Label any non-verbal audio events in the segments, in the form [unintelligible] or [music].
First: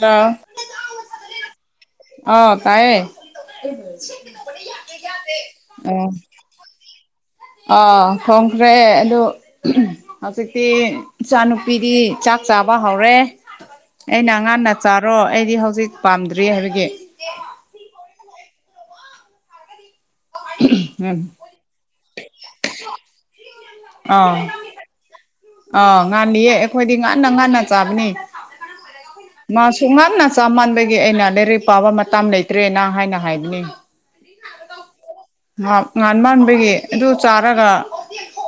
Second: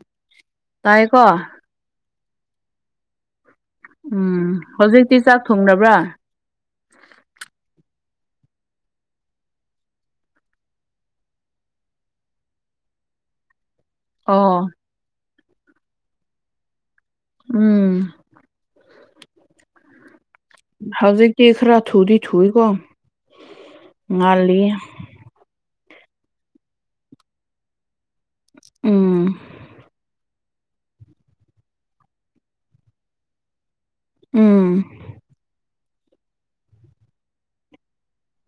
ꯇꯥ ꯇꯥꯏꯀꯣ ꯑꯥ ꯇꯥꯏꯌꯦ ꯎꯝ ꯍꯧꯖꯤꯛꯇꯤ ꯆꯥꯛ ꯊꯣꯡꯅꯕ꯭ꯔꯥ ꯑꯥ ꯑꯥ ꯍꯣꯡꯈ꯭ꯔꯦ ꯑꯗꯨ ꯍꯧꯖꯤꯛꯇꯤ ꯏꯆꯥ ꯅꯨꯨꯄꯤꯗꯤ ꯆꯥꯛ ꯆꯥꯕ ꯍꯧꯔꯦ ꯑꯩꯅ ꯑꯣ ꯉꯟꯅ ꯆꯥꯔꯣ ꯑꯩꯗꯤ ꯍꯧꯖꯤꯛ ꯄꯥꯝꯗ꯭ꯔꯤ ꯍꯥꯏꯕꯒꯤ ꯎꯝ ꯎꯝ ꯍꯧꯖꯤꯛꯇꯤ ꯈꯔꯥ ꯊꯨꯗꯤ ꯊꯨꯏ ꯀꯣ ꯑꯥ ꯉꯜꯂꯤꯌꯦ ꯑꯥ ꯉꯜꯂꯤꯌꯦ ꯑꯩꯈꯣꯏꯗꯤ ꯉꯟꯅ ꯉꯟꯅ ꯆꯥꯕꯅꯦ ꯎꯝ [inaudible] ꯃꯥꯁꯨ ꯉꯟꯅ ꯆꯃꯥꯟꯕꯒꯤ ꯑꯩꯅ ꯂꯥꯏꯔꯤꯛ ꯄꯥꯕ ꯃꯇꯝ ꯂꯩꯇ꯭ꯔꯦꯅ ꯍꯥꯏꯅ ꯍꯥꯏꯕꯅꯦ ꯎꯝ ꯃꯥꯞ [unintelligible] ꯉꯥꯟ ꯃꯥꯟꯕꯒꯤ ꯑꯗꯨ ꯆꯥꯔꯒ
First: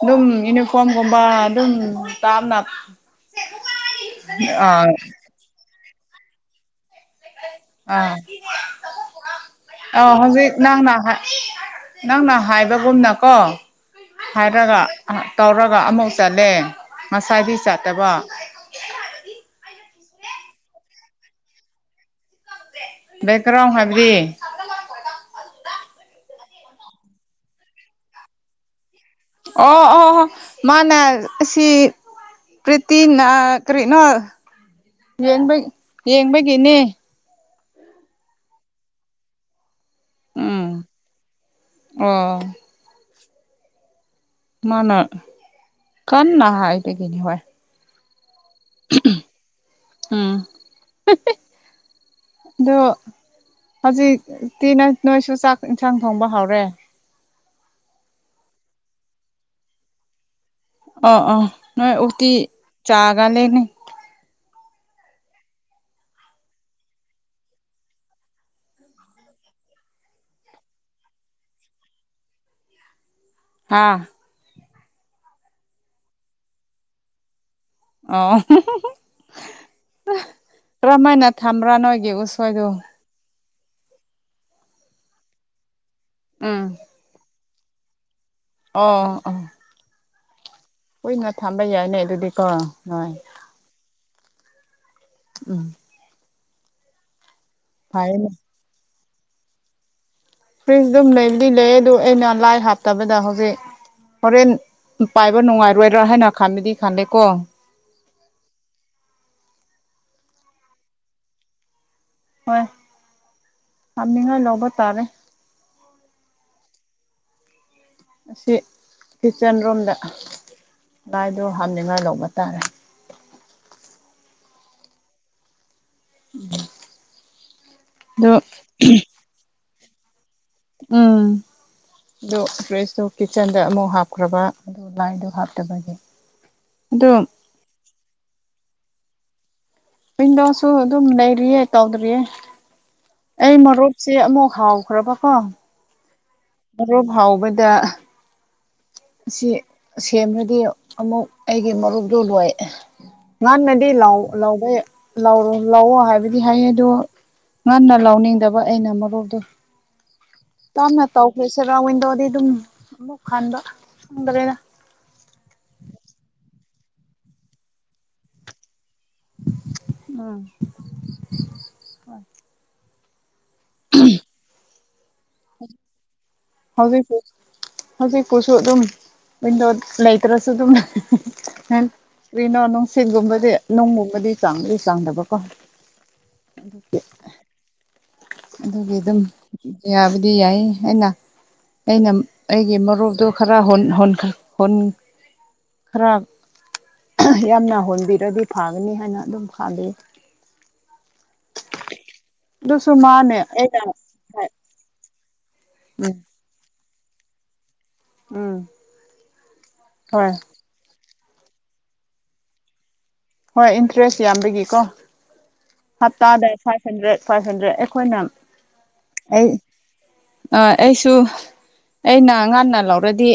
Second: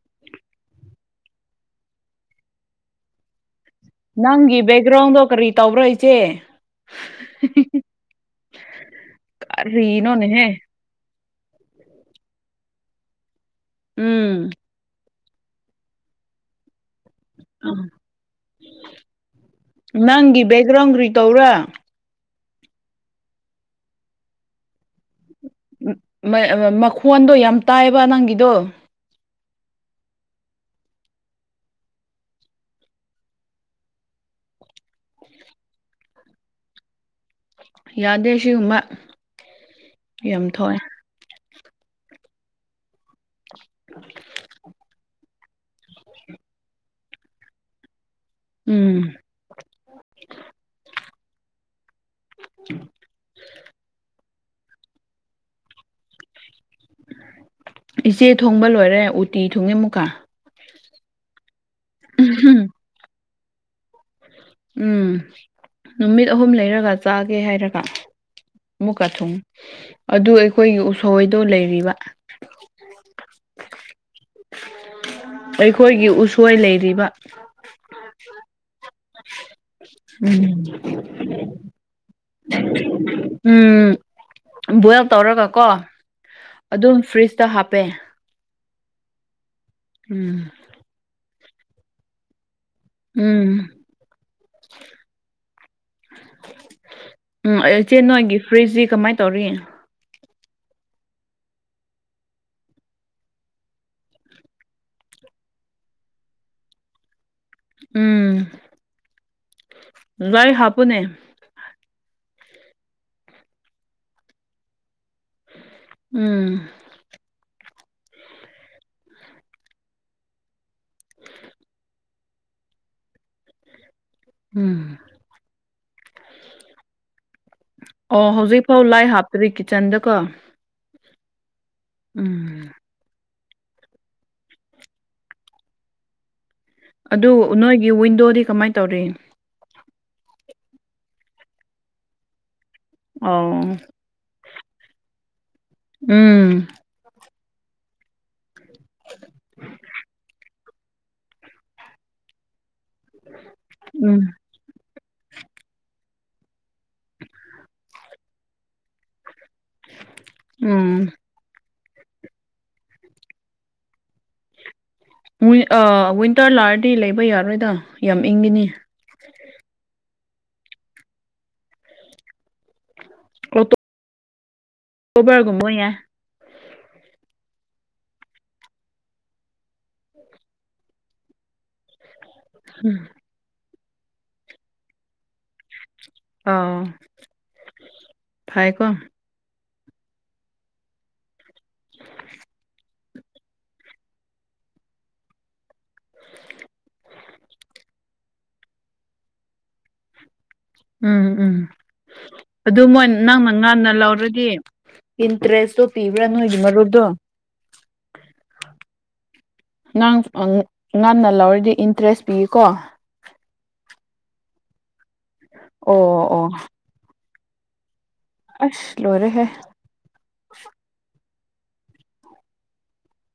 ꯑꯗꯨꯝ ꯌꯨꯅꯤꯐꯣꯝꯒꯨꯝꯕ ꯑꯗꯨꯝ [inaudible] ꯎ ꯇꯝꯅ [inaudible] ꯅꯪꯒꯤ ꯕꯦꯛꯒ꯭ꯔꯥꯎꯟꯗꯣ ꯀꯔꯤ ꯇꯧꯕ꯭ꯔꯣ ꯏꯆꯦ ꯑꯥ ꯑꯧ ꯀꯔꯤꯅꯣꯅꯦꯍꯦ ꯍꯧꯖꯤꯛ ꯅꯪꯅꯥ ꯍꯥꯏ ꯅꯪꯅ ꯍꯥꯏꯕꯒꯨꯝꯅꯀꯣ ꯎꯝ ꯍꯥꯏꯔꯒ ꯇꯧꯔꯒ ꯑꯃꯨꯛ ꯆꯠꯂꯦ ꯉꯁꯥꯢꯗꯤ ꯆꯠꯇꯕ ꯅꯪꯒꯤ ꯕꯦꯛꯒ꯭ꯔꯥꯎꯟ ꯀꯔꯤ ꯇꯧꯕ꯭ꯔꯥ ꯕꯦꯛꯒ꯭ꯔꯥꯎꯟ ꯍꯥꯏꯕꯗꯤ ꯃꯈꯣꯟꯗꯣ ꯌꯥꯝ ꯇꯥꯏꯕ ꯅꯪꯒꯤꯗꯣ ꯑꯣ ꯑꯣ ꯃꯥꯅ ꯑꯁꯤ ꯄ꯭ꯔꯤꯇꯤꯅ ꯀꯔꯤꯅꯣ ꯌꯦꯡꯕꯩ ꯌꯦꯡꯕꯒꯤꯅꯦ ꯌꯥꯗꯦ ꯁꯤꯒꯨꯝꯕ ꯌꯥꯝ ꯎꯝ ꯊꯣꯛꯑ [inaudible] ꯑꯣ [inaudible] ꯃꯥꯅ ꯀꯟꯅ ꯍꯥꯏꯕꯒꯤꯅꯤ ꯍꯣꯏ ꯎꯝ ꯎꯝ ꯑꯗꯣ ꯍꯧꯖꯤꯛꯇꯤ ꯅꯣꯢ ꯅꯣꯏꯁꯨ ꯆꯥꯛ ꯏꯟꯁꯥꯡ ꯊꯣꯡꯕ ꯍꯥꯎꯔꯦ [inaudible] ꯏꯆꯦ ꯊꯣꯡꯕ ꯂꯣꯏꯔꯦ ꯎꯇꯤ ꯊꯣꯡꯉꯦ ꯑꯃꯨꯛꯀꯥ ꯑꯣ ꯑꯣ ꯅꯣꯏ ꯎꯇꯤ ꯆꯥꯒꯜꯂꯤꯅꯦ ꯎꯝ ꯅꯨꯃꯤꯠ ꯑꯍꯨꯝ ꯂꯩꯔꯒ ꯆꯥꯒꯦ ꯍꯥꯏꯔꯒ ꯑꯃꯨꯛꯀ ꯊꯨꯡ ꯑꯗꯨ ꯑꯩꯈꯣꯏꯒꯤ ꯎꯁꯣꯏꯗꯣ ꯂꯩꯔꯤꯕ [inaudible] ꯍꯥꯥ ꯑꯩꯈꯣꯏꯒꯤ ꯎꯁꯣꯏ ꯂꯩꯔꯤꯕ ꯑꯣ ꯀꯔꯝꯍꯥꯏꯅ ꯊꯝꯕ꯭ꯔꯥ ꯅꯣꯏꯒꯤ ꯎꯁꯣꯏꯗꯨ ꯎꯝ ꯎꯝ ꯕꯣꯏꯜ ꯇꯧꯔꯒꯀꯣ ꯎꯝ ꯑꯗꯨꯝ ꯐ꯭ꯔꯤꯖꯇ ꯍꯥꯞꯄꯦ ꯑꯣ ꯑꯣ ꯎꯝ ꯀꯨꯏꯅ ꯊꯝꯕ ꯌꯥꯏꯅꯦ ꯑꯗꯨꯗꯤ ꯀꯣ ꯎꯝ ꯎꯝ ꯎꯝ ꯏꯆꯦ ꯐꯩꯅꯦ ꯅꯣꯏꯒꯤ ꯐ꯭ꯔꯤꯖꯁꯤ ꯀꯃꯥꯏ ꯇꯧꯔꯤ ꯐ꯭ꯔꯤꯖ ꯑꯗꯨꯝ ꯂꯩꯗꯤ ꯂꯩ ꯑꯗꯨ ꯑꯩꯅ ꯂꯥꯏꯠ ꯍꯥꯞꯇꯕꯗ ꯍꯧꯖꯤꯛ ꯍꯣꯔꯦꯟ ꯄꯥꯏꯕ ꯅꯨꯡꯉꯥꯏꯔꯣꯏꯗ꯭ꯔꯥ ꯍꯥꯏꯅ ꯈꯟꯕꯗꯤ ꯈꯜꯂꯦꯀꯣ ꯎꯝ ꯂꯥꯏꯠ ꯍꯥꯞꯄꯨꯅꯦ ꯍꯣꯏ ꯍꯥꯞꯅꯤꯡꯉꯥꯏ ꯂꯧꯕ ꯇꯥꯔꯦ ꯎꯝ ꯑꯁꯤ ꯀꯤꯠꯆꯟ ꯔꯨꯝꯗ ꯂꯥꯏꯠꯗꯣ ꯍꯥꯞꯅꯤꯡꯉꯥꯏ ꯂꯧꯕ ꯇꯥꯔꯦ ꯎꯝ ꯎꯝ [inaudible] ꯑꯣ ꯍꯧꯖꯤꯛ ꯐꯥꯎ ꯂꯥꯏꯠ ꯍꯥꯞꯇ꯭ꯔꯤ ꯀꯤꯠꯆꯟꯗꯀꯣ ꯎꯝ ꯑꯗꯣ ꯎꯝ ꯐ꯭ꯔꯤꯖꯇꯣ ꯀꯤꯠꯆꯟꯗ ꯑꯃꯨꯛ ꯍꯥꯞꯈ꯭ꯔꯕ ꯑꯗꯨ ꯂꯥꯏꯠꯗꯣ ꯍꯥꯞꯇꯕꯒꯤ ꯑꯗꯨ ꯅꯣꯏꯒꯤ ꯋꯤꯟꯗꯣꯗꯤ ꯀꯃꯥꯏ ꯇꯧꯔꯤ ꯋꯤꯡꯗꯣꯁꯨ ꯑꯗꯨꯝ ꯂꯩꯔꯤꯌꯦ ꯇꯧꯗ꯭ꯔꯤꯌꯦ ꯑꯣ ꯑꯩ ꯃꯔꯨꯞꯁꯦ ꯑꯃꯨꯛ ꯍꯧꯈ꯭ꯔꯕꯀꯣ ꯎꯝ ꯃꯔꯨꯞ ꯍꯧꯕꯗꯥ ꯁꯤ ꯁꯦꯝꯃꯗꯤ ꯑꯃꯨꯛ ꯑꯩꯒꯤ ꯃꯔꯨꯞꯇꯣ ꯂꯣꯏ ꯉꯥꯟꯅꯗꯤ ꯂꯥꯎ ꯎꯝ ꯂꯥꯎꯕ ꯂꯧꯥꯎꯔꯣ ꯂꯥꯛꯑꯣ ꯍꯥꯏꯕꯗꯤ ꯍꯥꯏꯌꯦꯗꯣ ꯉꯟꯅ ꯂꯧꯅꯤꯡꯗꯕ ꯑꯩꯅ ꯃꯔꯨꯞꯗꯣ ꯌꯥꯝꯅ ꯎꯝ ꯇꯧꯈ꯭ꯔꯦ ꯁꯦꯔꯥꯎꯋꯟꯗꯣꯗꯤ ꯑꯗꯨꯝ ꯑꯃꯨꯛ ꯍꯟꯕ ꯈꯪꯗ꯭ꯔꯦꯅ ꯋꯤꯟꯇꯔ ꯂꯥꯔꯗꯤ ꯂꯩꯕ ꯌꯥꯔꯣꯏꯗ ꯌꯥꯝ ꯏꯪꯈꯤꯅꯤ ꯎꯝ ꯕꯔꯒꯨꯝꯕꯣ ꯌꯥꯏ ꯍꯧꯖꯤꯛꯄꯨ ꯍꯧꯖꯤꯛꯄꯨꯁꯨ ꯑꯗꯨꯝ ꯋꯤꯟꯗꯣ ꯂꯩꯇ꯭ꯔꯁꯨꯣ ꯇꯅ ꯅꯣꯅ ꯎꯝ ꯁꯤ ꯇꯨꯝꯕꯗꯤ ꯅꯨꯡꯒꯨꯝꯕꯗꯤ ꯆꯥꯡꯗꯤ ꯆꯥꯡꯗꯕꯀꯣ ꯑꯥ ꯑꯗꯨꯒꯤ ꯑꯗꯨꯝ ꯌꯥꯕꯗꯤ ꯌꯥꯏ ꯑꯩꯅ ꯑꯩꯅ ꯑꯩꯒꯤ ꯃꯔꯨꯞꯇꯣ ꯈꯔ ꯍ ꯍ ꯍꯣꯟ ꯈꯔ ꯌꯥꯝꯅ ꯍꯣꯟꯕꯤꯔꯗꯤ ꯐꯒꯅꯤ ꯍꯥꯏꯅ ꯑꯗꯨꯝ ꯈꯥꯕꯤ ꯎꯝ ꯎꯝ ꯑꯗꯨ ꯑꯗꯨꯁꯨ ꯃꯣꯏ ꯃꯥꯅꯦ ꯅꯪꯅ ꯑꯩꯅ ꯉꯟꯅ ꯂꯧꯥꯎꯔꯗꯤ ꯏꯟꯇ꯭ꯔꯦꯁ ꯎꯝ ꯄꯤꯕ꯭ꯔꯅ ꯏ ꯃꯔꯣ ꯎꯝ ꯉꯥꯡ ꯍꯣꯏ ꯉꯥꯟꯟꯅ ꯂꯧꯔꯤꯗꯤ ꯏꯟꯇꯔꯦꯁ ꯄꯤꯀꯣ ꯍꯣꯏ ꯏꯟꯇꯔꯦꯁ ꯌꯥꯝꯕꯒꯤꯀꯣ ꯑꯣ ꯑꯣ ꯍꯞꯇꯥꯗ ꯐꯥꯏꯚ ꯍꯟꯗ꯭ꯔꯦꯠ ꯐꯥꯏꯚ ꯍꯟꯗ꯭ꯔꯦꯠ ꯑꯩꯈꯣꯏꯅ ꯑꯁ ꯂꯣꯏꯔꯦ ꯍꯦ ꯑ ꯑꯩꯁꯨ ꯑꯩꯅ ꯑꯉꯥꯡꯅ ꯂꯧꯔꯗꯤ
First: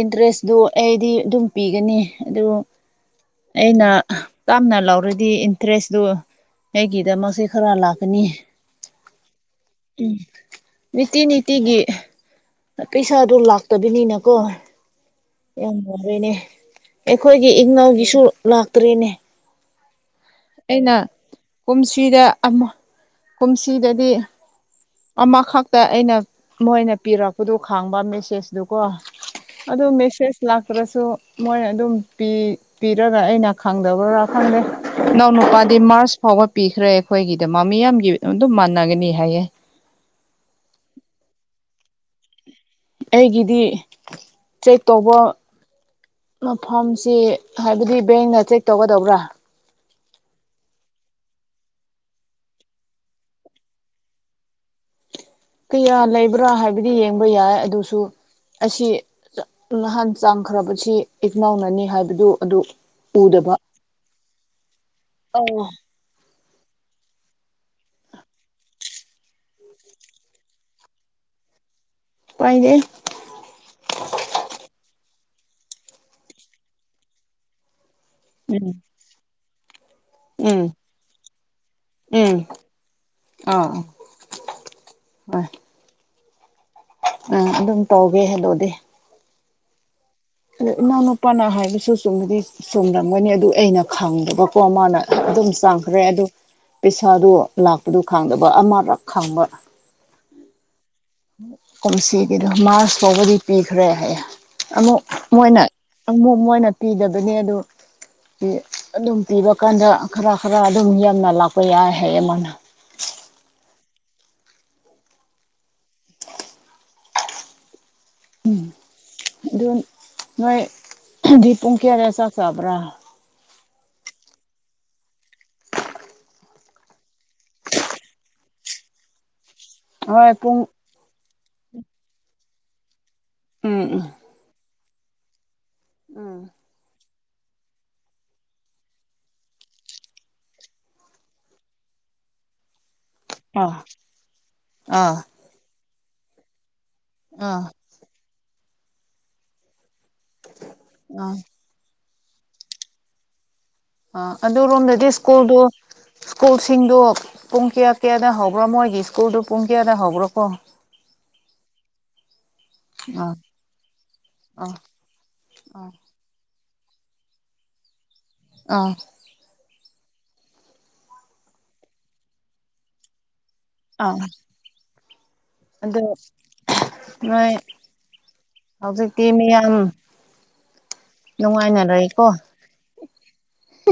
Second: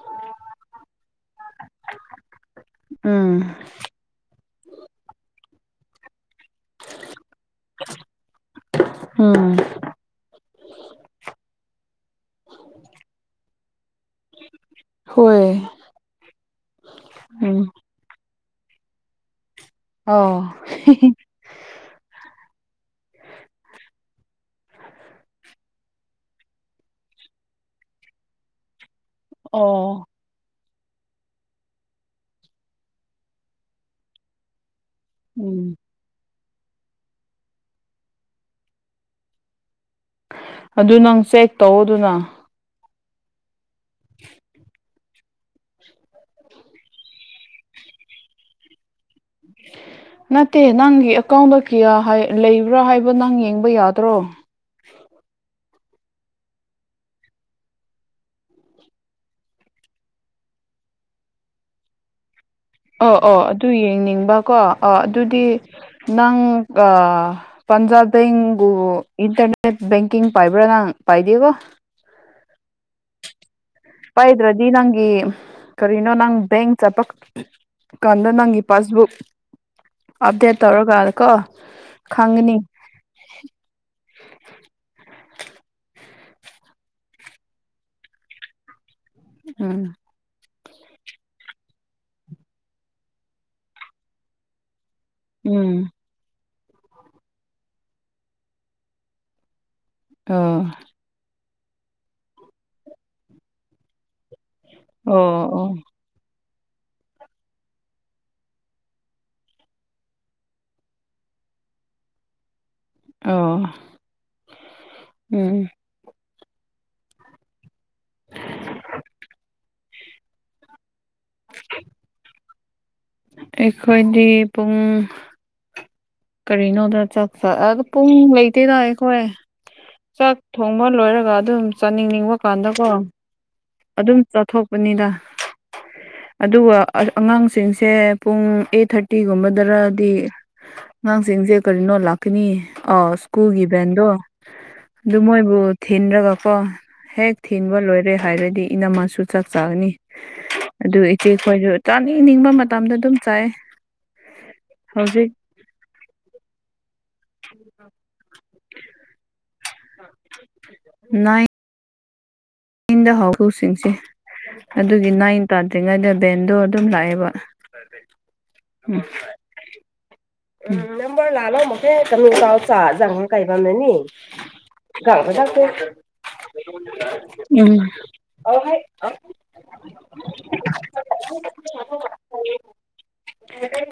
ꯏꯟꯇꯔꯦꯁꯇꯨ ꯑꯩꯗꯤ ꯑꯗꯨꯝ ꯄꯤꯒꯅꯤ ꯑꯗꯨ ꯎꯝ ꯑꯩꯅ ꯇꯥꯝꯅ ꯂꯧꯔꯗꯤ ꯏꯟꯇꯔꯦꯁꯇꯨ ꯑꯩꯒꯤꯗꯃꯛꯁꯦ ꯈꯔꯥ ꯂꯒꯅꯤ ꯎꯝ ꯎꯝ ꯅꯤꯇꯤ ꯅꯤꯇꯤꯒꯤ ꯄꯩꯁꯥꯗꯣ ꯂꯥꯛꯇꯕꯅꯤꯅ ꯀꯣ ꯍꯣꯏ ꯌꯥꯝ ꯋꯥꯔꯦꯅꯦ ꯑꯩꯈꯣꯏꯒꯤ ꯎꯝ ꯏꯪꯅꯥꯎꯒꯤꯁꯨ ꯂꯥꯛꯇꯔꯤꯅꯦ ꯑꯣ ꯀꯨꯝꯁꯤꯗ ꯑꯃ ꯀꯨꯝꯁꯤꯗꯗꯤ ꯑꯃꯈꯛꯇ ꯑꯩꯅ ꯃꯣꯏꯅ ꯄꯤꯔꯛꯄꯗꯨ ꯈꯪꯕ ꯃꯦꯁꯦꯖꯇꯀꯣ ꯑꯗꯨꯗ ꯑꯣ ꯃꯦꯁꯦꯁ ꯂꯥꯛꯇ꯭ꯔꯁꯨ ꯃꯣꯏ ꯑꯗꯨꯝ ꯄꯤꯔꯒ ꯑꯩꯅ ꯈꯪꯗꯕ꯭ꯔꯥ ꯈꯪꯗꯦ ꯏꯅꯥꯎ ꯎꯝ ꯅꯨꯄꯥꯗꯤ ꯃꯥꯔꯁ ꯐꯥꯎꯕ ꯄꯤꯈ꯭ꯔꯦ ꯑꯩꯈꯣꯏꯒꯤꯗ ꯃꯥ ꯃꯤꯌꯥꯝꯒꯤ ꯑꯗꯨꯝ ꯃꯥꯟꯅꯒꯅꯤ ꯍꯥꯏꯌꯦ ꯑꯗꯨ ꯅꯪ ꯆꯦꯛ ꯇꯧ ꯑꯗꯨꯅ ꯑꯩꯒꯤꯗꯤ ꯇꯧꯕ ꯃꯐꯝꯁꯤ ꯍꯥꯏꯕꯗꯤ ꯕꯦꯡꯅ ꯆꯦꯛ ꯇꯧꯒꯗꯧꯕ꯭ꯔꯥ ꯅꯠꯇꯦ ꯅꯪꯒꯤ ꯑꯦꯀꯥꯎꯟꯗ ꯀꯌꯥ ꯂꯩꯕ꯭ꯔꯥ ꯍꯥꯏꯕ ꯅꯪ ꯌꯦꯡꯕ ꯌꯥꯗ꯭ꯔꯣ ꯀꯌꯥ ꯂꯩꯕ꯭ꯔꯥ ꯍꯥꯏꯕꯗꯤ ꯌꯦꯡꯕ ꯌꯥꯏ ꯑꯗꯨꯁꯨ ꯑꯁꯤ ꯅꯍꯥꯟ ꯆꯥꯡꯈ꯭ꯔꯕꯁꯤ ꯏꯛꯅꯥꯧꯅꯅꯤ ꯍꯥꯏꯕꯗꯨ ꯑꯗꯨ ꯑꯣ ꯑꯣ ꯎꯗꯕ ꯑꯗꯨ ꯌꯦꯡꯅꯤꯡꯕꯀꯣ ꯑ ꯑꯗꯨꯗꯤ ꯑꯧ ꯅꯪ ꯄꯟꯖꯥꯕ ꯏꯟꯇꯔꯅꯦꯠ ꯀꯤꯡ ꯄꯕ꯭ꯔꯅ ꯄꯗꯕ ꯄꯥꯏꯅꯦ ꯆꯄꯥꯏꯗ꯭ꯔꯗꯤ ꯅꯪꯒꯤ ꯀꯔꯤꯅꯣ ꯅꯪ ꯆꯠꯄ ꯀꯥꯟꯗ ꯅꯪꯒꯤ ꯎꯝ ꯄꯥꯁꯕꯨꯛ ꯑꯞꯗꯦꯠ ꯎꯝ ꯇꯧꯔꯀꯥꯟꯗ ꯀꯣ ꯎꯝ ꯈꯪꯒꯅꯤ ꯑꯥ ꯍ ꯑ ꯑꯗꯨꯝ ꯇꯧꯒꯦ ꯍꯂꯛꯑꯣꯗꯤ ꯎꯝ ꯑꯣ ꯏꯅꯥꯎꯅꯨꯄꯥꯅ ꯍꯥꯏꯕꯁꯨ ꯆꯨꯝꯕꯗꯤ ꯆꯨꯝꯔꯝꯒꯅꯤ ꯑꯗꯨ ꯑꯩꯅ ꯈꯪꯗꯕꯀꯣ ꯃꯥꯅ ꯑꯗꯨꯝ ꯎꯝ ꯆꯥꯡꯈ꯭ꯔꯦ ꯑꯗꯨꯗ ꯄꯩꯁꯥꯗꯨ ꯂꯥꯛꯄꯗꯨ ꯈꯥꯡꯗꯕ ꯑꯃꯗꯛ ꯈꯥꯡꯕ ꯑꯥ ꯀꯨꯝꯁꯤꯒꯤꯗꯣ ꯃꯥꯔꯁ ꯐꯥꯎꯕꯗꯤ ꯄꯤꯈ꯭ꯔꯦ ꯍꯥꯏꯌꯦꯦ ꯑꯃꯨꯛ ꯑꯣ ꯃꯣꯏꯅ ꯑꯣ ꯑꯃꯨꯛ ꯃꯣꯏꯅ ꯄꯤꯗꯕꯅꯦ ꯑꯗꯨ ꯑꯗꯨꯝ ꯄꯤꯕ ꯀꯥꯟꯗ ꯈꯔ ꯈꯔ ꯑꯗꯨꯝ ꯌꯥꯝꯅ ꯂꯥꯛꯄ ꯌꯥꯏ ꯍꯥꯏ ꯑꯃꯣꯟꯅ ꯑꯣ ꯎꯝ ꯎꯝ ꯑꯗꯨ ꯅꯣꯏ ꯍꯥꯏꯗꯤ ꯄꯨꯡ ꯀꯌꯥ ꯀꯌꯥ ꯆꯥꯛ ꯆꯥꯕ꯭ꯔꯥ ꯑꯩꯈꯣꯏꯗꯤ ꯄꯨꯡ ꯀꯔꯤꯅꯣꯗ ꯆꯥꯛ ꯆ ꯑ ꯄꯨꯡ ꯂꯩꯇꯦ ꯇꯥꯛꯑꯦꯈꯣ ꯍꯣꯏ ꯆꯥꯛ ꯄꯨꯡ ꯊꯣꯡ ꯑꯃ ꯂꯣꯏꯔꯒ ꯑꯗꯨꯝ ꯆꯥꯅꯤꯡꯅꯤꯡꯕ ꯀꯥꯟꯗꯀꯣ ꯎꯝ ꯎꯝ ꯑꯗꯨꯝ ꯆꯠꯊꯣꯛꯄꯅꯤꯗ ꯎꯝ ꯑꯗꯨꯒ ꯑꯉꯥꯡꯁꯤꯡꯁꯦ ꯄꯨꯡ ꯑꯩꯠ ꯊꯥꯔꯇꯤꯒꯨꯝꯕꯗꯔꯗꯤ ꯑꯉꯥꯡꯁꯤꯡꯁꯦ ꯀꯔꯤꯅꯣ ꯂꯥꯛꯀꯅꯤ ꯑꯥꯎ ꯁ꯭ꯀꯨꯜꯒꯤ ꯑꯥ ꯚꯦꯟꯗꯣ ꯑꯥ ꯑꯗꯨ ꯃꯣꯏꯕꯨ ꯊꯤꯟꯔꯒꯀꯣ ꯍꯦꯛ ꯑꯥ ꯊꯤꯟꯕ ꯂꯣꯏꯔꯦ ꯍꯥꯏꯔꯗꯤ ꯏꯅꯝꯃꯁꯨ ꯆꯥꯛ ꯆꯥꯒꯅꯤ ꯑꯗꯨ ꯑꯥ ꯏꯆꯦꯈꯣꯏꯁꯨ ꯆꯥꯅꯤꯡꯕ ꯃꯇꯝꯗ ꯑꯗꯨꯝ ꯆꯥꯏ ꯑ ꯑꯗꯨꯔꯣꯝꯗꯗꯤ ꯍꯧꯖꯤꯛ ꯁ꯭ꯀꯨꯜꯗꯣ ꯁ꯭ꯀꯨꯜꯁꯤꯡꯗꯣ ꯄꯨꯡꯀꯤꯌꯥ ꯀꯦꯗꯥ ꯍꯕ꯭ꯔꯃꯣꯏ ꯒꯤꯁꯀꯨꯔꯗꯨ ꯄꯨꯡꯀꯤ ꯅ ꯑꯟꯗ ꯍꯥꯎ ꯑꯥ ꯍꯁꯤꯡꯁꯤꯦ ꯑꯥ ꯑꯗꯨꯒꯤ ꯅꯥꯏꯟ ꯑꯥ ꯇꯥꯗ꯭ꯔꯤꯉꯩꯗ ꯕꯦꯟꯗꯣ ꯑꯗꯨꯝ ꯂꯥꯛꯑꯦꯕ ꯑꯥ ꯎꯝ ꯑꯥ [unintelligible] ꯀꯕ ꯆꯥꯛꯇꯦ ꯑꯗꯨ ꯎꯝ ꯁꯤ ꯃꯌꯥꯝ ꯅꯨꯡꯉꯥꯏꯅꯔꯦꯀꯣ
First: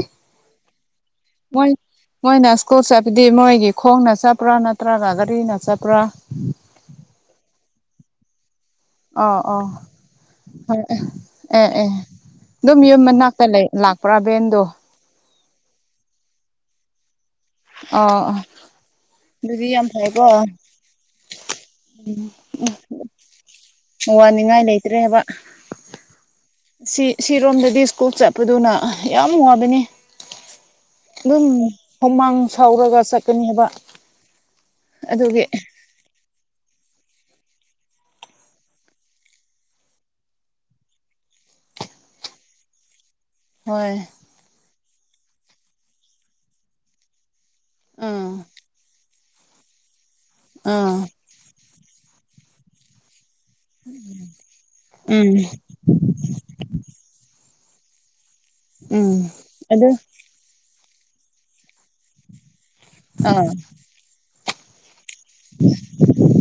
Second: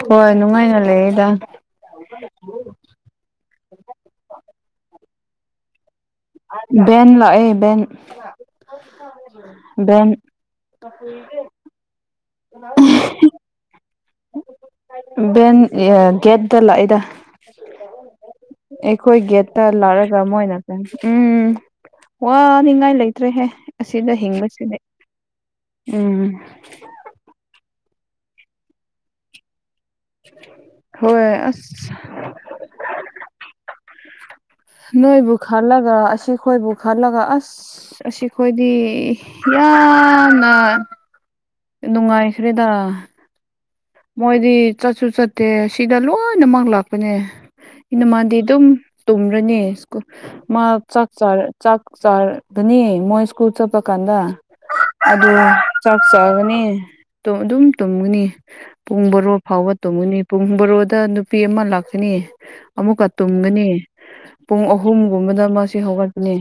ꯍꯣꯏ ꯅꯨꯡꯉꯥꯏꯅ ꯂꯩꯗ ꯃꯣꯏ ꯃꯣꯏꯅ ꯁ꯭ꯀꯨꯜ ꯆꯠꯄꯗꯤ ꯃꯣꯏꯒꯤ ꯈꯣꯡꯅ ꯆꯠꯄ꯭ꯔꯥ ꯅꯠꯇ꯭ꯔꯒ ꯒꯥꯔꯤꯅ ꯆꯠꯄ꯭ꯔꯥ ꯎ ꯕꯦꯟ ꯂꯥꯛꯑꯦ ꯕꯦꯟ ꯑꯣ ꯑꯣ ꯕꯦꯟ ꯍꯣꯏ ꯑꯦ ꯑꯦ ꯑꯗꯨꯝ ꯌꯨꯝ ꯃꯅꯥꯛꯇ ꯂꯥꯛꯄ꯭ꯔꯥ ꯕꯦꯟꯗꯣ ꯕꯦꯟ ꯒꯦꯠꯇ ꯂꯥꯛꯏꯗ ꯑꯣ ꯑꯣ ꯑꯩꯈꯣꯏ ꯒꯦꯠꯇ ꯑꯗꯨꯗꯤ ꯌꯥꯝ ꯂꯥꯛꯔꯒ ꯐꯩꯀꯣ ꯃꯣꯏꯅ ꯎꯝ ꯋꯥꯅꯤꯡꯉꯥꯏ ꯂꯩꯇ꯭ꯔꯦꯍꯦ ꯑꯁꯤꯗ ꯋꯥꯅꯤꯡꯉꯥꯏ ꯍꯤꯡꯕꯁꯤꯅꯦ ꯂꯩꯇ꯭ꯔꯦꯕ ꯎꯝ ꯁꯤ ꯁꯤꯔꯣꯝꯗꯗꯤ ꯁ꯭ꯀꯨꯜ ꯆꯠꯄꯗꯨꯅ ꯌꯥꯝ ꯅꯨꯡꯉꯥꯏꯕꯅꯤ ꯍꯣꯏ ꯑꯗꯨꯝ ꯑꯁ ꯍꯨꯃꯥꯡ ꯁꯥꯎꯔꯒ ꯆꯠꯀꯅꯤ ꯍꯥꯏꯕ ꯅꯣꯏꯕꯨ ꯈꯜꯂꯒ ꯑꯁꯤꯈꯣꯏꯕꯨ ꯈꯜꯂꯒ ꯑꯁ ꯑꯁꯤ ꯈꯣꯏꯗꯤ ꯌꯥꯝꯅ ꯅꯨꯡꯉꯥꯏꯈ꯭ꯔꯦꯗ ꯍꯣꯏ ꯃꯣꯏꯗꯤ ꯆꯠꯁꯨ ꯆꯠꯇꯦ ꯁꯤꯗ ꯂꯣꯏꯅꯃꯛ ꯂꯥꯛꯄꯅꯦ ꯏꯅ ꯃꯥꯗꯤ ꯎꯝ ꯑꯗꯨꯝ ꯇꯨꯝꯔꯅꯤ ꯃꯥ ꯎꯝ ꯆ ꯆꯥꯛ ꯆꯥꯒꯅꯤ ꯃꯣꯏ ꯀꯨꯆꯆꯥ ꯄꯀꯗ ꯎꯝ ꯑꯗꯨꯗ ꯆꯐꯁꯒꯒꯅꯤ ꯑꯗꯨꯝ ꯇꯨꯝꯉꯨꯅꯤ ꯄꯨꯡ ꯎꯝ ꯕꯣꯔꯣ ꯐꯥꯎꯕ ꯑꯗꯨ ꯇꯨꯝꯒꯨꯅꯤ ꯄꯨꯡ ꯕꯣꯔꯣꯗ ꯅꯨꯄꯤ ꯑꯃ ꯂꯥꯛꯀꯅꯤ ꯑꯃꯨꯛꯀ ꯑꯥ ꯇꯨꯝꯒꯅꯤ ꯄꯨꯡ ꯑꯍꯨꯝꯒꯨꯝꯕꯗ ꯃꯁꯤ ꯍꯧꯒꯠꯄꯅꯤ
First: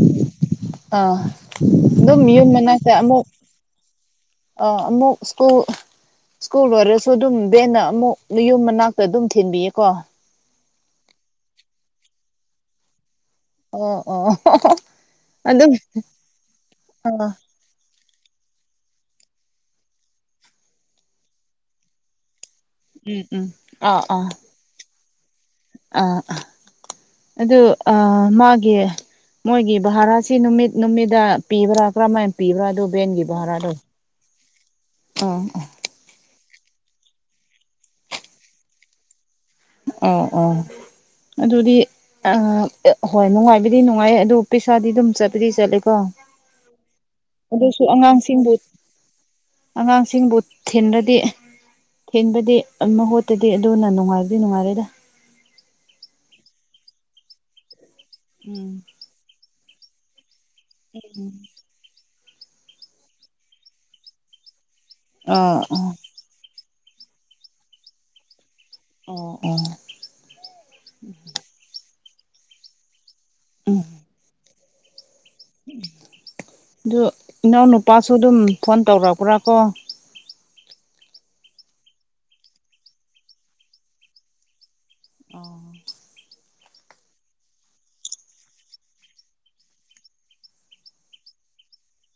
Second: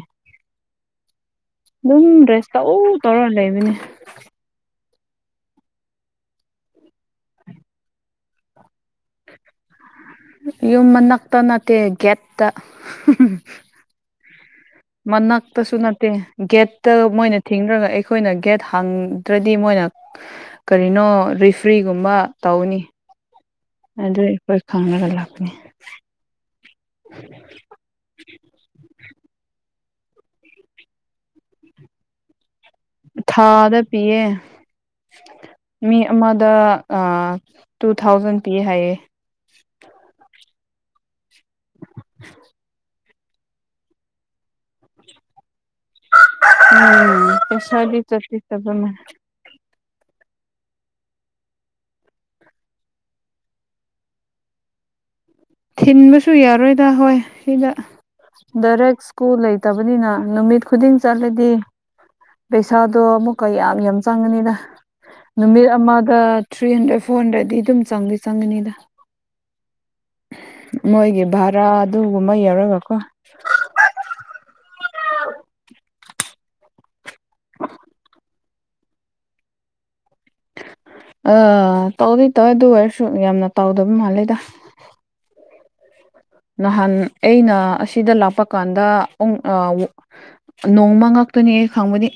ꯑꯥ ꯑꯗꯨꯝ ꯌꯨꯝ ꯗ꯭ꯔꯦꯁ ꯃꯅꯥꯁꯦ ꯇꯧ ꯇꯧꯔ ꯑꯃꯨꯛ ꯂꯩꯕꯅꯤ ꯑꯃꯨ ꯁꯀꯨꯜ ꯁ꯭ꯀꯨꯜ ꯑꯣꯏꯣꯏꯔꯁꯨ ꯑꯗꯨꯝ ꯕꯦꯟꯅ ꯑꯃꯨꯛ ꯌꯨꯝ ꯃꯅꯥꯛꯇ ꯑꯗꯨꯝ ꯊꯤꯟꯕꯤꯌꯦ ꯀꯣ ꯌꯨꯝ ꯃꯅꯥꯛꯇ ꯅꯠꯇꯦ ꯒꯦꯠꯇ ꯑꯣ ꯑꯣ ꯑꯗꯨꯝ ꯃꯅꯛꯇꯁꯨ ꯅꯠꯇꯦ ꯒꯦꯠꯇ ꯃꯣꯏ ꯑꯥ ꯅꯠꯇꯦ ꯊꯤꯡꯅ꯭ꯔꯒ ꯑꯩꯈꯣꯏꯅ ꯒꯦꯠ ꯍꯥꯡꯗ꯭ꯔꯗꯤ ꯃꯣꯏꯅ ꯀꯔꯤꯅꯣ ꯔꯤꯐ꯭ꯔꯤꯒꯨꯝꯕ ꯇꯧꯅꯤ ꯎꯝ ꯎꯝ ꯑꯗꯨ ꯑꯩꯈꯣꯏ ꯈꯪꯉꯒ ꯂꯥꯛꯄꯅꯤ ꯑ ꯑꯗꯨ ꯑ ꯃꯥꯒꯤ ꯃꯣꯏꯒꯤ ꯚꯔꯥꯁꯤ ꯅꯨꯃꯤꯠ ꯅꯨꯃꯤꯗ ꯄꯤꯕ꯭ꯔꯥ ꯀꯔꯝꯍꯥꯏꯅ ꯄꯤꯕ꯭ꯔꯥ ꯑꯗꯨꯕꯦꯟꯒꯤꯕꯔ ꯑꯗꯨꯣ ꯊꯥꯗ ꯄꯤꯌꯦ ꯑ ꯑ ꯃꯤ ꯑꯃꯗ ꯇꯨ ꯊꯥꯎꯖꯟ ꯄꯤ ꯍꯥꯏꯌꯦ ꯑꯣ ꯑꯣ ꯑꯗꯨꯗꯤ ꯑ ꯍꯣꯏ ꯅꯨꯡꯉꯥꯏꯕꯗꯤ ꯅꯨꯡꯉꯥꯏ ꯑꯗꯨ ꯄꯩꯁꯥꯗꯤ ꯑꯗꯨꯝ ꯆꯠꯄꯗꯤ ꯆꯠꯂꯦꯀꯣ ꯎꯝ ꯑꯗꯨꯁꯨ ꯀꯩꯁꯥꯗꯤ ꯆ ꯑꯉꯥꯡꯁꯤꯡꯕꯨ ꯆꯕ ꯑꯉꯥꯡꯁꯤꯡꯕꯨ ꯊꯤꯟꯕꯗꯤ ꯊꯤꯟꯕꯗꯤ ꯃꯍꯨꯠꯇꯗꯤ ꯑꯗꯨꯅ ꯅꯨꯡꯉꯥꯏꯕ ꯑꯗꯨꯗꯤ ꯅꯨꯡꯉꯔꯦꯗ ꯊꯤꯟꯕꯁꯨ ꯌꯥꯔꯣꯏꯗ ꯍꯣꯏ ꯁꯤꯗ ꯎꯝ ꯗꯥꯏꯔꯦꯛ ꯁ꯭ꯀꯨ ꯂꯩꯇꯕꯅꯤꯅ ꯅꯨꯃꯤꯠ ꯈꯨꯗꯤꯡ ꯆꯠꯂꯗꯤ ꯄꯩꯁꯥꯗꯣ ꯑꯃꯨꯛꯀ ꯌꯥꯝ ꯌꯥꯝ ꯆꯪꯉꯅꯤꯅ ꯑꯥ ꯅꯨꯃꯤꯠ ꯑꯥ ꯑꯃꯗ ꯊ꯭ꯔꯤ ꯍꯟꯗ꯭ꯔꯦꯗ ꯐꯣꯔ ꯍꯟꯗ꯭ꯔꯦꯗꯗꯤ ꯑꯗꯨꯝ ꯆꯪꯗꯤ ꯆꯪꯒꯅꯤꯗ ꯑꯣ ꯑꯣ ꯃꯣꯏꯒꯤ ꯚꯔꯥ ꯑꯗꯨꯒꯨꯝꯕ ꯌꯧꯔꯒꯀꯣ ꯎꯝ ꯑꯗꯨ ꯏꯅꯥꯎꯅꯨꯄꯥꯁꯨ ꯑꯗꯨꯝ ꯐꯣꯟ ꯇꯧꯔꯛꯄ꯭ꯔꯥ ꯀꯣ ꯑꯥ ꯇꯧꯗꯤ ꯇꯧꯋꯦ ꯑꯗꯨ ꯑꯣꯏꯔꯁꯨ ꯌꯥꯝꯅ ꯇꯥꯎꯗꯕ ꯃꯥꯜꯂꯦꯗ ꯑꯣ ꯅꯍꯥꯟ ꯑꯩꯅ ꯑꯁꯤꯗ ꯂꯥꯛꯄ ꯀꯥꯟꯗ ꯅꯣꯡꯃ ꯉꯥꯛꯇꯣꯅꯤ ꯑꯩ ꯈꯪꯕꯗꯤ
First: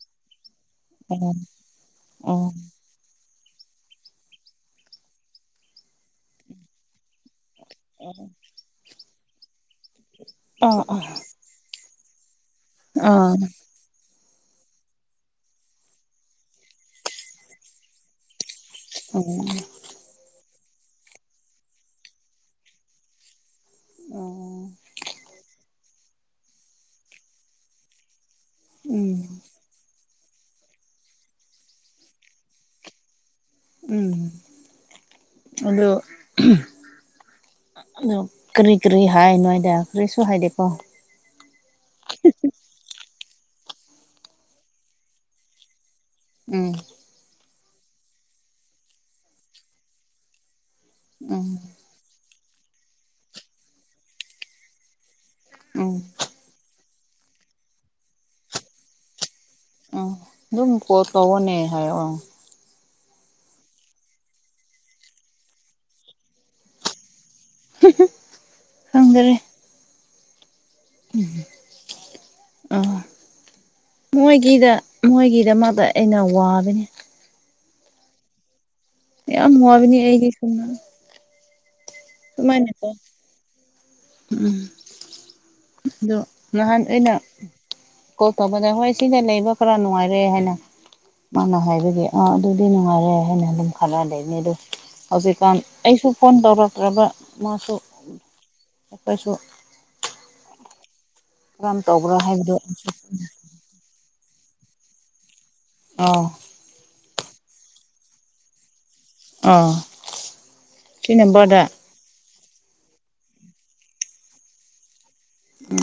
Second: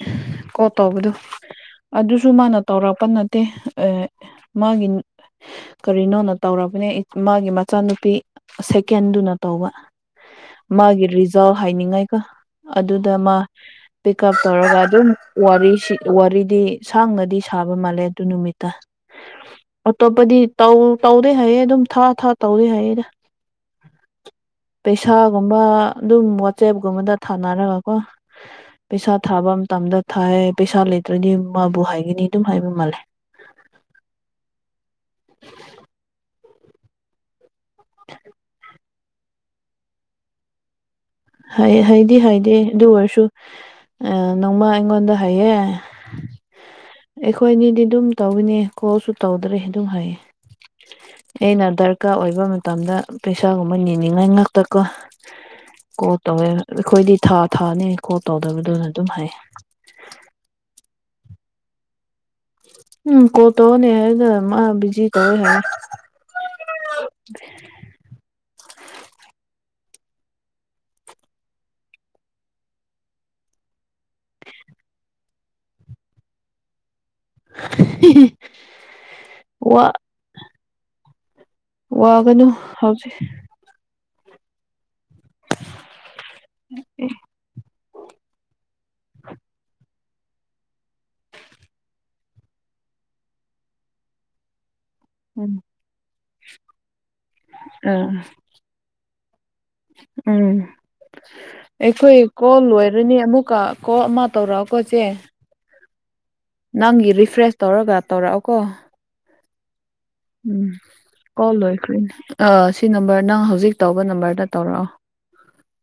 ꯀꯣꯜ ꯇꯧꯕꯗꯣ ꯑꯣ ꯑꯗꯨꯁꯨ ꯑꯣ ꯃꯥꯅ ꯇꯧꯔꯛꯄ ꯅ ꯇꯦ ꯃꯥꯒꯤ ꯀꯔꯤꯅꯣꯅ ꯇꯧꯔꯕꯅꯦ ꯃꯥꯒꯤ ꯏꯆꯥꯅꯨꯄꯤ ꯑꯥ ꯁꯦꯀꯦꯟꯗꯨꯅ ꯇꯧꯕ ꯑꯥ ꯃꯥꯒꯤ ꯔꯤꯖꯥꯜ ꯍꯥꯏꯅꯤꯡꯉꯥꯏꯒ ꯑꯗꯨꯗ ꯑꯥ ꯃꯥ ꯄꯤꯛ ꯎꯞ ꯇꯧꯔꯒ ꯑꯗꯨꯝ ꯋꯥꯔꯤꯗꯤ ꯁꯥꯡꯅꯗꯤ ꯁꯥꯕ ꯃꯥꯜꯂꯦ ꯑꯗꯨ ꯅꯨꯃꯤꯠꯇ ꯑꯣ ꯑꯇꯣꯞꯄꯗꯤ ꯇꯧꯗꯦ ꯍꯥꯏꯌꯦ ꯑꯗꯨꯝ ꯊꯥ ꯊꯥ ꯇꯧꯔꯦ ꯍꯥꯏꯌꯦꯗ ꯑꯣ ꯄꯩꯁꯥꯒꯨꯝꯕ ꯑꯗꯨꯝ ꯋꯥꯆꯦꯞꯀꯨꯝꯕꯗ ꯊꯥꯅꯔꯒꯀꯣ ꯄꯩꯁꯥ ꯎꯝ ꯊꯥꯕ ꯃꯇꯝꯗ ꯊꯥꯏ ꯄꯩꯁꯥ ꯂꯩꯇ꯭ꯔꯗꯤ ꯃꯥꯕꯨ ꯍꯥꯏꯒꯅꯤ ꯑꯗꯨꯝ ꯍꯥꯏꯕ ꯃꯥꯜꯂꯦ ꯎꯝ ꯑꯗꯣ ꯑ ꯀꯔꯤ ꯀꯔꯤ ꯍꯥꯏꯅꯣ ꯍꯥꯏꯗꯤ ꯀꯔꯤꯁꯨ ꯍꯥꯏꯗꯦꯀꯣ ꯍꯥꯏꯗꯤ ꯍꯥꯏꯗꯤ ꯑꯗꯨ ꯑꯣꯏꯔꯁꯨ ꯅꯣꯡꯃ ꯑꯩꯉꯣꯟꯗ ꯍꯥꯏꯌꯦ ꯎꯝ ꯑꯩꯈꯣꯏꯅꯤꯗꯤ ꯑꯗꯨꯝ ꯇꯧꯏꯅꯦ ꯀꯣꯜꯁꯨ ꯇꯧꯗ꯭ꯔꯦ ꯑꯗꯨꯝ ꯍꯥꯏꯌꯦ ꯎꯝ ꯑꯩꯅ ꯗꯔꯀꯥꯔ ꯑꯣꯏꯕ ꯃꯇꯝꯗ ꯄꯩꯁꯥꯒꯨꯝꯕ ꯅꯤꯅꯤꯡꯉꯥꯏ ꯉꯥꯛꯇꯀꯣ ꯎꯝ ꯀꯣꯜ ꯇꯧꯋꯦ ꯑꯩꯈꯣꯏꯗꯤ ꯊꯥ ꯊꯥꯅꯤ ꯀꯣꯜ ꯇꯧꯗꯕꯗꯨꯅ ꯑꯗꯨꯝ ꯍꯥꯏꯌꯦ ꯑꯝ ꯑꯗꯨꯝ ꯀꯣꯜ ꯇꯧꯕꯅꯦ ꯍꯥꯏ ꯑ ꯎꯝ ꯀꯣꯜ ꯇꯅꯤ ꯍꯥꯏꯕꯗ ꯃꯥꯅ ꯕꯤꯖꯤ ꯇ ꯍꯥꯏ ꯈꯪꯗꯔꯦ ꯎꯝ ꯑꯥ ꯃꯣꯏꯒꯤꯗ ꯃꯣꯏꯒꯤꯗꯃꯛꯇ ꯑꯩꯅ ꯋꯥꯕꯅꯤ [unintelligible] ꯌꯥꯝ ꯋꯥ ꯋꯥꯕꯤꯅꯤ ꯑꯩꯒꯤ ꯁꯅ ꯋꯥꯒꯅꯨ ꯍꯧꯎꯖꯤꯛ ꯎꯝ ꯑꯗꯣ ꯅꯍꯥꯟ ꯑꯩꯅ ꯀꯣꯜ ꯇꯕꯗ ꯍꯣꯏ ꯁꯤꯗ ꯂꯩꯕ ꯈꯔ ꯅꯨꯡꯉꯥꯏꯔꯦ ꯍꯥꯏꯅ ꯃꯥꯅ ꯍꯥꯏꯕꯒꯤ ꯑꯥ ꯑꯗꯨꯗꯤ ꯅꯨꯡꯉꯥꯏꯔꯦ ꯍꯥꯏꯅ ꯑꯗꯨꯝ ꯈꯂ ꯂꯩꯅꯦ ꯑꯗꯨ ꯎꯝ ꯍꯧꯖꯤꯛꯀꯥꯟ ꯑꯩꯁꯨ ꯐꯣꯟ ꯇꯧꯔꯛꯇ꯭ꯔꯕ ꯃꯥꯁꯨ ꯎꯝ ꯑꯩꯈꯣꯏꯁꯨ ꯎꯝ ꯀꯔꯝ ꯇꯧꯕ꯭ꯔꯥ ꯑꯩꯈꯣꯏ ꯍꯥꯏꯕꯗꯣ ꯀꯣꯜ ꯂꯣꯏꯔꯅꯤ ꯑꯃꯨꯛꯀ ꯀꯣ ꯑꯃ ꯇꯧꯔꯛꯑꯣꯀꯣ ꯆꯦ ꯑꯥꯎ ꯅꯪꯒꯤ ꯔꯤꯐ꯭ꯔꯦꯁ ꯇꯧꯔꯒ ꯇꯧꯔꯛꯑꯣꯀꯣ ꯑꯥ ꯎꯝ ꯁꯤ ꯀꯣꯜ ꯅꯝꯕꯔꯗ ꯂꯣꯏꯈ꯭ꯔꯦꯅꯦ ꯑꯥ ꯁꯤ ꯅꯝꯕꯔ ꯅꯪ ꯍꯧꯖꯤꯛ ꯇꯧꯕ ꯅꯝꯕꯔꯗ ꯇꯧꯔꯛꯑꯣ ꯎꯝ